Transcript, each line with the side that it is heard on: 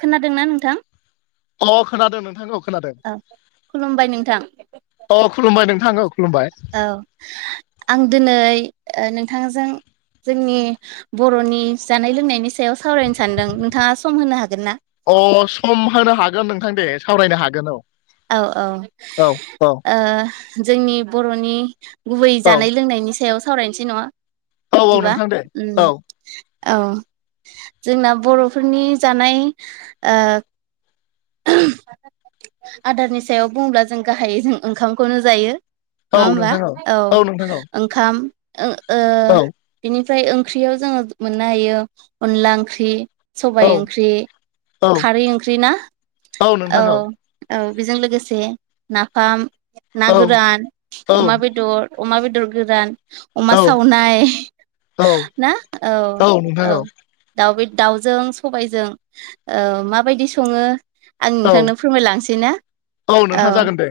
right: खोनादोंना नोंथां
left: अ खोनादों नोंथांखौ खोनादों
right: औ खुलुमबाय नोंथां
left: अ खुलुमबाय नोंथाङो खुलुमबाय।
right: औ आं दिनै ओ नोंथांजों जोंनि बर'नि जानाय लोंनायनि सायाव सावरायनो सानदों नोंथाङा सम होनो हागोन ना?
left: अ सम होनो हागोन नोंथां दे सावरायनो हागोन औ
right: औ औ
left: औ
right: ओ जोंनि बर'नि गुबै
left: औ
right: जानाय लोंनायनि सायाव सावरायनोसै नङा
left: औ
right: बिदिबा
left: नोंथां दे
right: उम
left: औ
right: औ जोंना बर'फोरनि जानाय ओ आदारनि सायाव बुङोब्ला जों गाहायै जों ओंखामखौनो जायो।
left: औ
right: नङा होमबा
left: नोंथां
right: औ
left: नोंथां औ
right: ओंखाम ओं ओ
left: औ
right: बिनिफ्राय ओंख्रियाव जोङो मोननो हायो अनला ओंख्रि।
left: औ
right: सबायाइ ओंख्रि
left: औ
right: खारै ओंख्रि ना? औ औ बेजों लोगोसे नाफाम ना
left: औ
right: गोरान
left: औ
right: अमा बेदर अमा बेदर गोरान। अमा
left: औ
right: सावनाय ना औ औ दाउ बे दाउजों सबायजों ओ माबायदि सङो? आं
left: औ
right: नोंथांनो फोरमायलांसै ना औ
left: नोंथां जागोन दे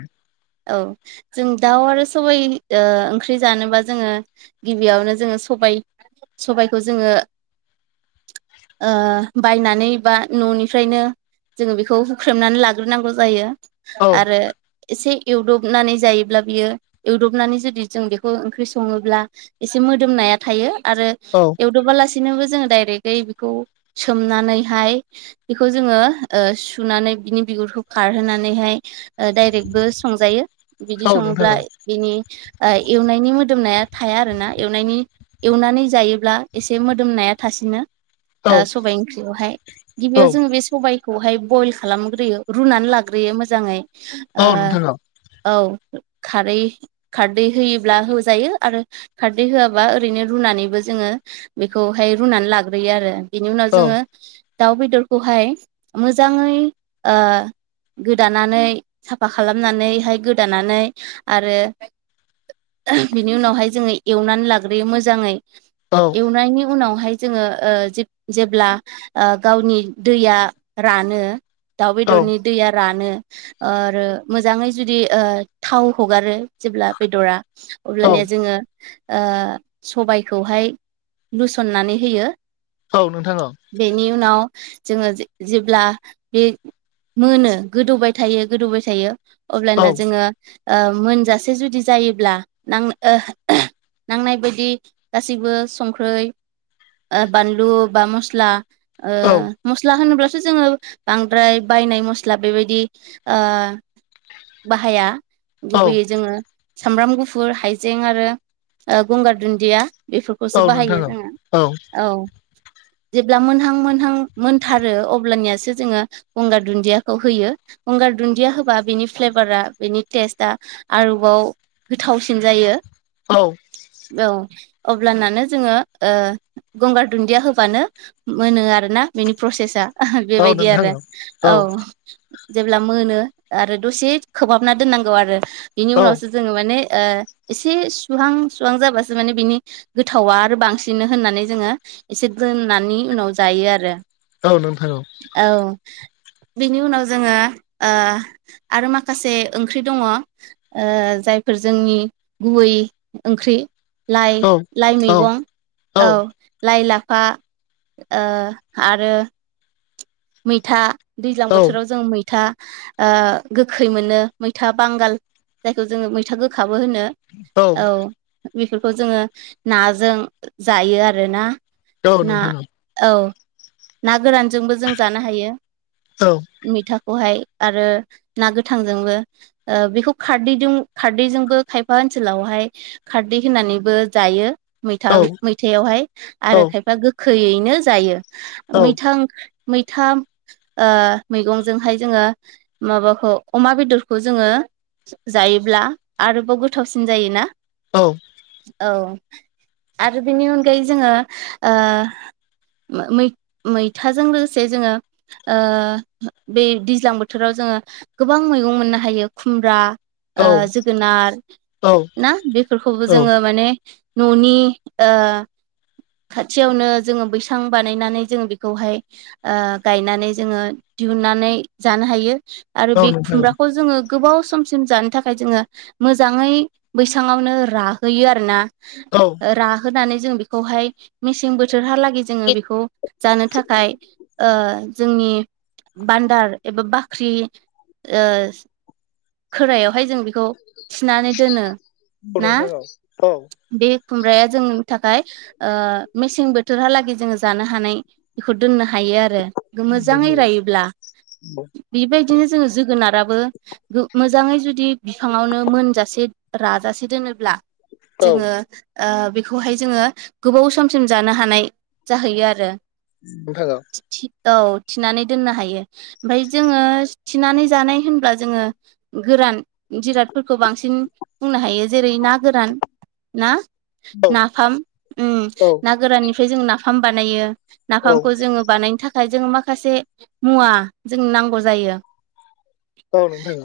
right: औ जों दाउ आरो सबाय ओंख्रि जानोबा जोङो गिबियावनो जोङो सबाय सबायखौ जोङो ओ बायनानै बा न'निफ्रायनो जोङो बेखौ हुख्रेमनानै लाग्रोनांगौ जायो
left: औ
right: आरो एसे एवदबनानै जायोब्ला बियो एवदबनानै जुदि जों बेखौ ओंख्रि सङोब्ला एसे मोदोमनाया थायो आरो
left: औ
right: गु्रुबा लासिनोबो जोङो डायरेक्टै बेखौ सोमनानैहाय बेखौ जोङो ओ सुनानै बिनि बिगुरखौ खारहोनानैहाय ओ डाइरेक्टबो संजायो। बिदि
left: औ नोंथां औ
right: सङोब्ला बिनि ओ एवनायनि मोदोमनाया थाया आरोना एवनायनि एवनानै जायोब्ला एसे मोदोमनाया थासिनो।
left: औ
right: ओ सबाय ओंख्रियावहाय
left: औ
right: गिबियाव जोङो बे सबाय खौहाय बयल खालामग्रोयो रुनानै लाग्रोयो मोजाङै
left: औ नोंथां औ
right: ओ औ खारै खारदै होयोब्ला होजायो आरो खारदै होआबा ओरैनो रुनानैबो जोङो बेखौहाय रुनानै लाग्रोयो आरो बिनि उनाव
left: औ
right: जोङो दाउ बेदरखौहाय मोजाङै ओ गोदानानै साफा खालामनानैहाय गोदानानै आरो बिनि उनावहाय जोङो एवनानै लाग्रोयो मोजाङै।
left: औ
right: एवनायनि उनावहाय जोङो ओ ओ जेब्ला गावनि दैया रानो दाउ
left: औ
right: बेदरनि दैया रानो ओ आरो मोजाङै जुदि ओ थाव हगारो जेब्ला बेदरा
left: औ
right: अब्लाानया जोङो ओ सबायखौहाय लुसननानै होयो।
left: औ नोंथां औ
right: बेनि उनाव जोङो जेब्ला बे मोनो गोदौबाय थायो गोदौबाय थायो अब्लाना
left: औ
right: जोङो मोनजासे जुदि जायोब्ला नां नांनाय बायदि गासैबो संख्रै ओ बानलु बा मस्ला ओ
left: औ औ
right: मस्ला होनोब्ला थ' जोङो बांद्राय बायनाय मस्ला बेबायदि ओ बाहाया
left: औ
right: गुबैयै जोङो सामब्राम गुफुर हाइजें आरो गंगार दुन्दिया बेफोरखौसो बाहायो
left: नोंथां औ
right: जोङो औ जेब्ला मोनहां मोनहां मोनथारो अब्लानियासो जोङो गंगार दुन्दियाखौ होयो गंगार दुन्दिया होबा बिनि फ्लेभारा बेनि टेस्टआ आरोबाव गोथावसिन जायो
left: औ
right: औ अब्लानानो जोङो ओ गंगार दुन्दिया होबानो मोनो आरोना बेनि प्रसेसा
left: औ
right: बेबायदि
left: नोंथां
right: आरो
left: औ
right: औ जेब्ला मोनो आरो दसे खोबहाबना दोननांगौ आरो बिनि
left: औ
right: उनावसो जोङो माने ओ एसे सुहां सुहां जाबासो माने बिनि गोथावा आरो बांसिनो होननानै जोङो एसे दोननानै उनाव जायो आरो
left: औ नोंथां औ
right: औ बिनि उनाव जोङो आरो माखासे ओंख्रि दङ ओ जायफोर जोंनि गुबै ओंख्रि लाइ
left: औ
right: लाइ
left: औ
right: मैगं औ लाइ लाफा ओ आरो मैथा दैज्लां
left: औ
right: बोथोराव जों मैथा ओ गोखै मोनो मैथा बांगाल जायखौ जोंङो मैथा गोखाबो होनो औ बेफोरखौ जोंङो नाजों जायो आरोना
left: औ
right: ना
left: नोंथां
right: औ ना गोरानजोंबो जों जानो हायो
left: औ
right: मिथाखौहाय आरो ना गोथांजोंबो ओ बेखौ खारदैजों खारदैजोंबो खायफा ओनसोलावहाय खारदै होननानैबो जायो मैथा
left: औ
right: मैथायावहाय
left: औ
right: आरो खायफा गोखैयैनो जायो
left: औ नोंथां
right: मैथा ओंख्रि मैथाम ओ मैगंजोंहाय जोङो माबाखौ अमा बेदरखौ जोङो जायोब्ला आरोबाव गोथावसिन जायोना
left: औ औ
right: औ आरो बेनि अनगायै जोङोै ओ मैथाजों लोगोसे जे जोङो ओ बे दैज्लां बोथोराव जोङो गोबां मैगं मोननो हायो खुमब्रा ओ जोगोनार ना बेफोरखौबो जोंङो माने न'नि ओ खाथियावनो जोंङो बैसां बानायनानै जोंङो बेखौहाय ओ गायनानै जोंङो दिहुननानै जानो हायो आरो बे
left: नोंथां औ नोंथां औ
right: खुमब्राखौ जोंङो गोबाव समसिम जानो थाखाय जोंङो मोजांङै बैसाङावनो राहोयो आरोना
left: औ
right: राहोनानै जों बेखौहाय मेसें बोथोरहालागै जोंङो बेखौ जानो थाखाय ओ जोंनि बान्दार एबा बाख्रि ओ खोरायावहाय जों बेखौ थिनानै दोनो ना
left: नोंथां औ नोंथां औ नोंथां औ औ
right: बे खुमब्राया जोंनि थाखाय ओ मेसें बोथोरहालागै जोंङो जानो हानाय बेखौ दोननो हायो हायो आरो मोजाङै
left: अ
right: रायोब्ला बेबायदिनो जोंङो जोगोनाराबो गो मोजांङै जुदि बिफाङावनो मोनजासे राजासे दोनोब्ला जोंङो ओ बेखौहाय जोंङो गोबाव समसिम जानो हानाय जाहैयो आरो
left: [unintelligible]
right: औ थिनानै दोननो हायो ओमफाय जोंङो थिनानै जानाय होनब्ला जोंङो गोरान जिरादफोरखौ बांसिन बुंनो हायो जेरै ना गोरान ना नाफाम ना गोराननिफ्राय जों नाफाम बानायो नाफामखौ जोंङो बानायनो थाखाय जोंङो माखासे मुवा जों नांगौ जायो।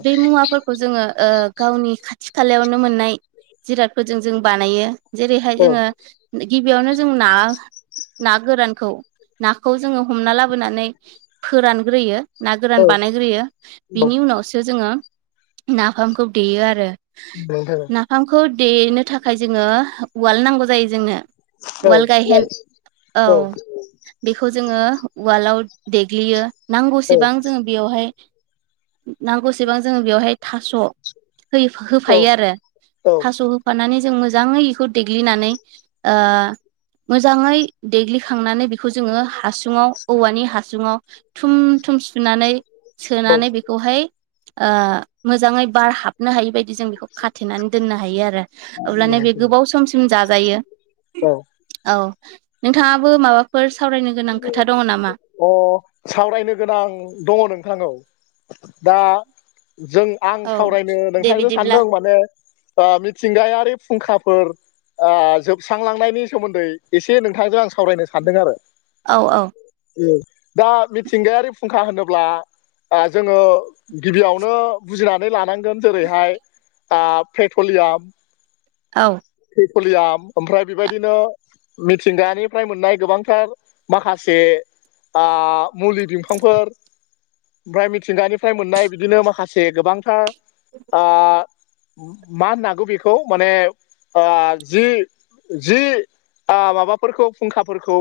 right: बेै मुवाफोरखौ खौ जोंङो गावनि खाथि खालायावनो मोननाय जिरादफोरजों जों बानायो। जेरैहाय जोंङो गिबियावनो जों ना ना गोरानखौ बे खौ जोंङो हमना लाबोनानै फोरानग्रोयो। ना गोरान बानायग्रोयो बिनि उनावसो जोंङो नाफामखौ देयो आरो
left: [unintelligible]
right: नाफामखौ देनो थाखाय जोंङो उवाल नांगौ जायो जोंनो उवाल गायहेन औ। बेखौ जोंङो वाल्दाव देग्लियो नांगौसेबां जोंङो बेयावहाय नांगौसेबां जोंङो बेवहाय थास' हो होफायो आरो थास' हो हफानानै जों मोजांङै बेखौ देग्लिनानै मोजांङै देग्लिखांनानै बेखौ जोंङो हासुङाव औवानि हासुङाव थुम थुम सुनानै सोनानै बेखौहाय मोजाङै बार हाबनो हायि बायदि जों बेखौ खौ खाथेनानै दोननो हायो आरो अब्लानो बे गोबाव समसिम जायो। औ नोंथाङाबो माबाफोर सावरायनो गोनां खोथा दङ नामा?
left: अ सावरायनो गोनां दङ नोंथां औ दा जों आं
right: औ
left: सावरायनो
right: दे
left: नोंथांजों
right: बिदिब्ला
left: सानदों माने मिथिंगायारि फुंखाफोर जोबस्रांलांनायनि सोमोन्दै एसे नोंथांजों आं सावरायनो सानदों आरो
right: औ औ।
left: ए दा मिथिंगायारि फुंखा होनोब्ला जोंङो गिबियावनो बुजिनानै लानांगोन जेरैहाय आ पेट्रलियाम
right: औ।
left: पेट्रलियाम ओमफ्राय बेबायदिनो मिथिंगानिफ्राय मोननाय गोबांथार माखासे मुलि बिफांफोर ओमफ्राय मिथिंगानिफ्राय मोननाय बिदिनो माखासे गोबांथार मा होननोागौ बेखौ माने जि जि माबाफोरखौ फुंखाफोरखौ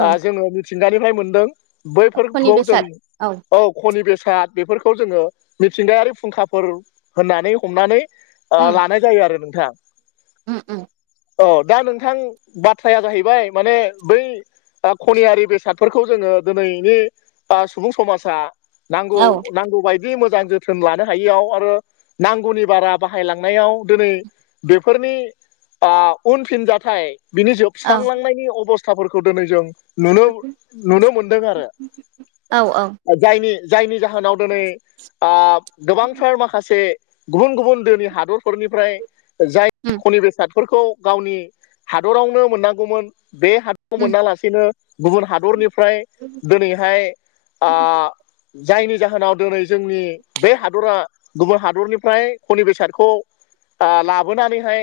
right: औ
left: जोङो मिथिंगानिफ्राय मोनदों
right: खनि
left: बैफोरखौ जों
right: बेसाद
left: औ हनि बेसाद बेफोरखौ जोङो मिथिंगायारि फुंखाफोर होननानै हमनानै
right: उम
left: लानाय जायो आरो नोंथां।
right: उम उम।
left: अ दा नोंथां बाथ्राया जाहैबाय माने बै खनियारि बेसादफोरखौ जोङो दिनैनि सुबुं समाजा नांगौ
right: औ
left: नांगौ बाय बिदि मोजां जोथोन लानो हायियाव आरो नांगौनि बारा बाहायलांनायाव दिनै बेफोरनि उनफिनजाथाय बिनि
right: औ
left: जोबस्रांलांनायनि अबस्थाफोरखौ दिनै जों नुनो नुनो मोनदों
right: औ औ
left: आरो जायनि जायनि जाहोनाव दिनै
right: उम
left: गोबांथार माखासे गुबुन गुबुन दोनि हादरफोरनिफ्राय जाय
right: उम
left: खनि बेसाद फोरखौ गावनि हादरावनो मोननांगौमोन बे हादराव मोनालासेनो गुबुन हादरनिफ्राय दिनैहाय जायनि जाहोनाव दिनै जोंनि बे हादरा गुबुन हादरनिफ्राय खनि बेसादखौ लाबोनानैहाय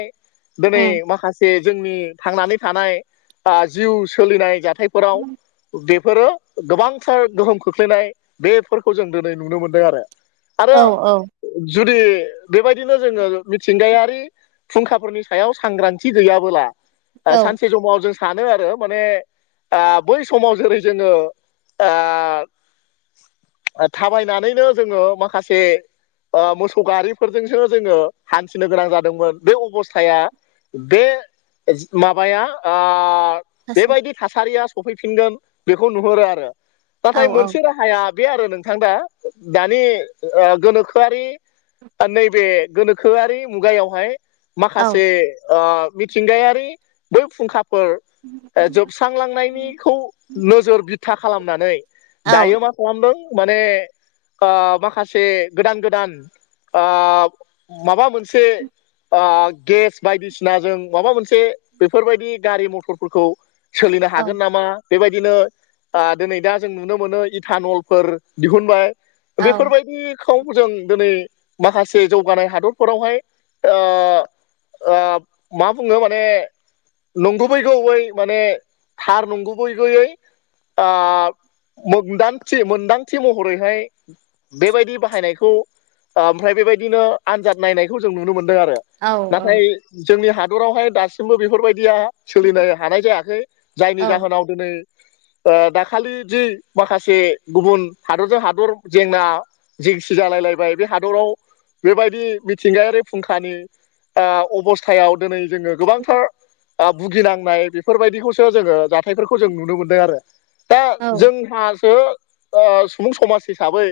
left: दिनै
right: उम
left: माखासे जोंनि थांनानै थानाय जिउ सोलिनाय जाथाय फोराव बेफोरो गोबांथार गोहोम खोख्लैनाय बेफोरखौ जों दिनै नुनो मोन्दों आरो आरो
right: औ
left: जुदि बेबायदिनो जोङो मिथिंगायारि फुंखाफोरनि सायाव सांग्रांथि गैयाबोला
right: औ
left: सानसे समाव जों सानो आरो माने। ओ बै समाव जेरै जोङो। थाबायनानैनो जोङो माखासे। मोसौ गारिफोरजोंसो जोङो हान्थिनो गोनां जादोंमोन बे अबस्थाया। बे माबाया
right: औ
left: बेबायदि थासारिया सफैफिनगोन बेखौ नुहुरो आरो
right: औ
left: नाथाय मोनसे र या बे आरो नोंथां दा दानि गोनोखोआरि नैबे गोनोखोआरि मुगायावहाय।
right: औ
left: माखासे मिथिंगायारि बै फुंखाफोर ज स्रांलांनायनिखौ नोजोर बिथा खालामनानै
right: औ
left: दायो मा। खालामदों माने माखासे गोदान गोदान। माबा मोनसे। गेस बायदिसिना जों माबा मोनसे बेफोरबायदि गारि मथरफोरखौ। सोलिनो
right: औ
left: हागोन नामा बेबायदिनो दिनै दा जों नुनो मोनो इटानल फोर दिहुनबाय बेफोर बायदि खौ जों दिनै माखासे जौगानाय हादरफोरावहाय मा बुङो माने नंगुबै गुबै माने थार नंगुबैयै मोनदांथि मोनदांथि महरैहाय बेबायदि बाहायनायखौ ओमफ्राय बेबायदिनो आनजाद नायनायखौ जों नुनो मोनदों आरो
right: औ
left: नाथाय जोंनि हादरावहाय दासिमबो बेफोर बायदिया सोलिनो हानाय जायाखै
right: औ
left: जायनि
right: औ
left: जाहोनाव दिनै दाखालि जि माखासे गुबुन हादरजों हादर जेंना जिंसि जालायलायबाय बे हादराव बेबायदि मिथिंगायारि फुंखानि। अबस्थायाव दिनै जोङो गोबांथार भुगिनांनाय बेफोरबायदिखौसो जोङो जाथायफोरखौ जों नुनो मोनदों आरो। दा जोंहासो सुबुं समाज हिसाबै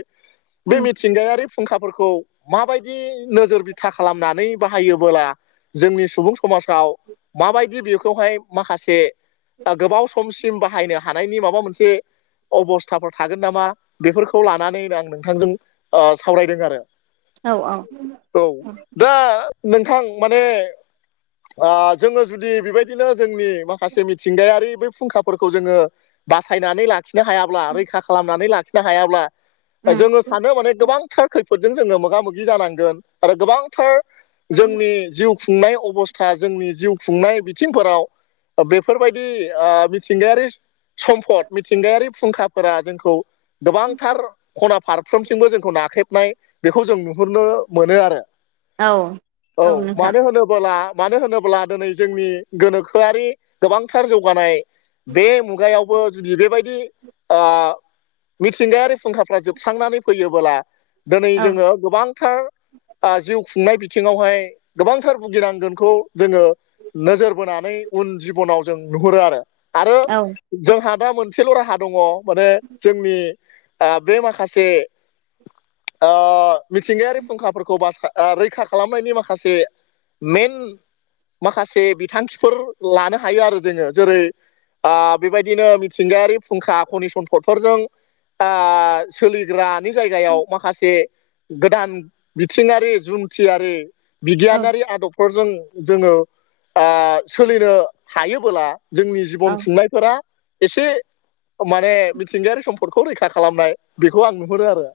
left: बे
right: उम
left: मि सिंगायारि फुंखाफोरखौ माबायदि नोजोर बिथा खालामनानै बाहायोबोला। जोंनि सुबुं समाजाव माबायदि बेखौहाय माखासे। गोबाव समसिम बाहायनो हानायनि माबा मोनसे। अबस्थाफोर थागोन नामा बेफोरखौ लानानै आं नोंथांजों सावरायदों आरो।
right: औ औ।
left: औ दा नोंथां माने। जोङो जुदि बेबायदिनो जोंनि माखासे थिंगायारि बै फुंखाफोरखौ जोङो बासायनानै लाखिनो हायाब्ला रैखा खालामनानै लाखि। हाब्ला जोङो
right: उम
left: सानो माने गोबांथार ख फोरजों जोङो मोगा मोगि जानांगोन आरो गोबांथार जोंनि जिउ। खुंनाय अबस्था जोंनि जिउ खुंनाय बिथिंफोराव बे बेफोरबायदि मिथिंगायारि सम्फद मिथिंगायारि फुंखाफोरा जोंखौ। गोबांथार खना फारफ्रोमसिमबो जोंखौ नाख्रेबनाय बेखौ जों नुहुरनो मोनो आरो।
right: औ
left: औ
right: नोंथां
left: मानो होनोबोला मानो होनोब्ला दिनै जोंनि गोनोखोआरि गोबांथार जौगानाय। बे मुगायावबो जुदि बेबायदि। मिथिंगायारि फुंखाफ्रा जोबस्रांनानै फैयोबोला दिनै
right: औ
left: जोङो। गोबांथार जिउ खुंनाय बिथिङावहाय गोबांथार भुगिनांगोनखौ जोङो। नोजोर बोनानै उन जिबनाव जों नुहुरो आरो आरो।
right: औ।
left: जोंहा दा मोनसेल' राहा दङ माने जोंनि ओ बे माखासे ओ मिथिंगाआरि फुंखाफोरखौ बा रैखा खालामनायनि माखासे मेन माखासे बिथांखिफोर लानो हायो आरो जोङो जेरै ओ बेबायदिनो मिथिंगायारि फुंखा पनि सम्दफोर जों ओ सोलिग्रानि जायगायाव माखासे गोदान बिथिंआरि जुन्थिआरि बिगियानारि आदबफोरजों जोङो ओ सोलिनो हायोबोला जोंनि
right: औ
left: जिबन
right: औ
left: खुंनायफोरा एसे माने मिथिंगाआरि सम्पदखौ रैखा खालामनाय बेखौ आं नुहोरो आरो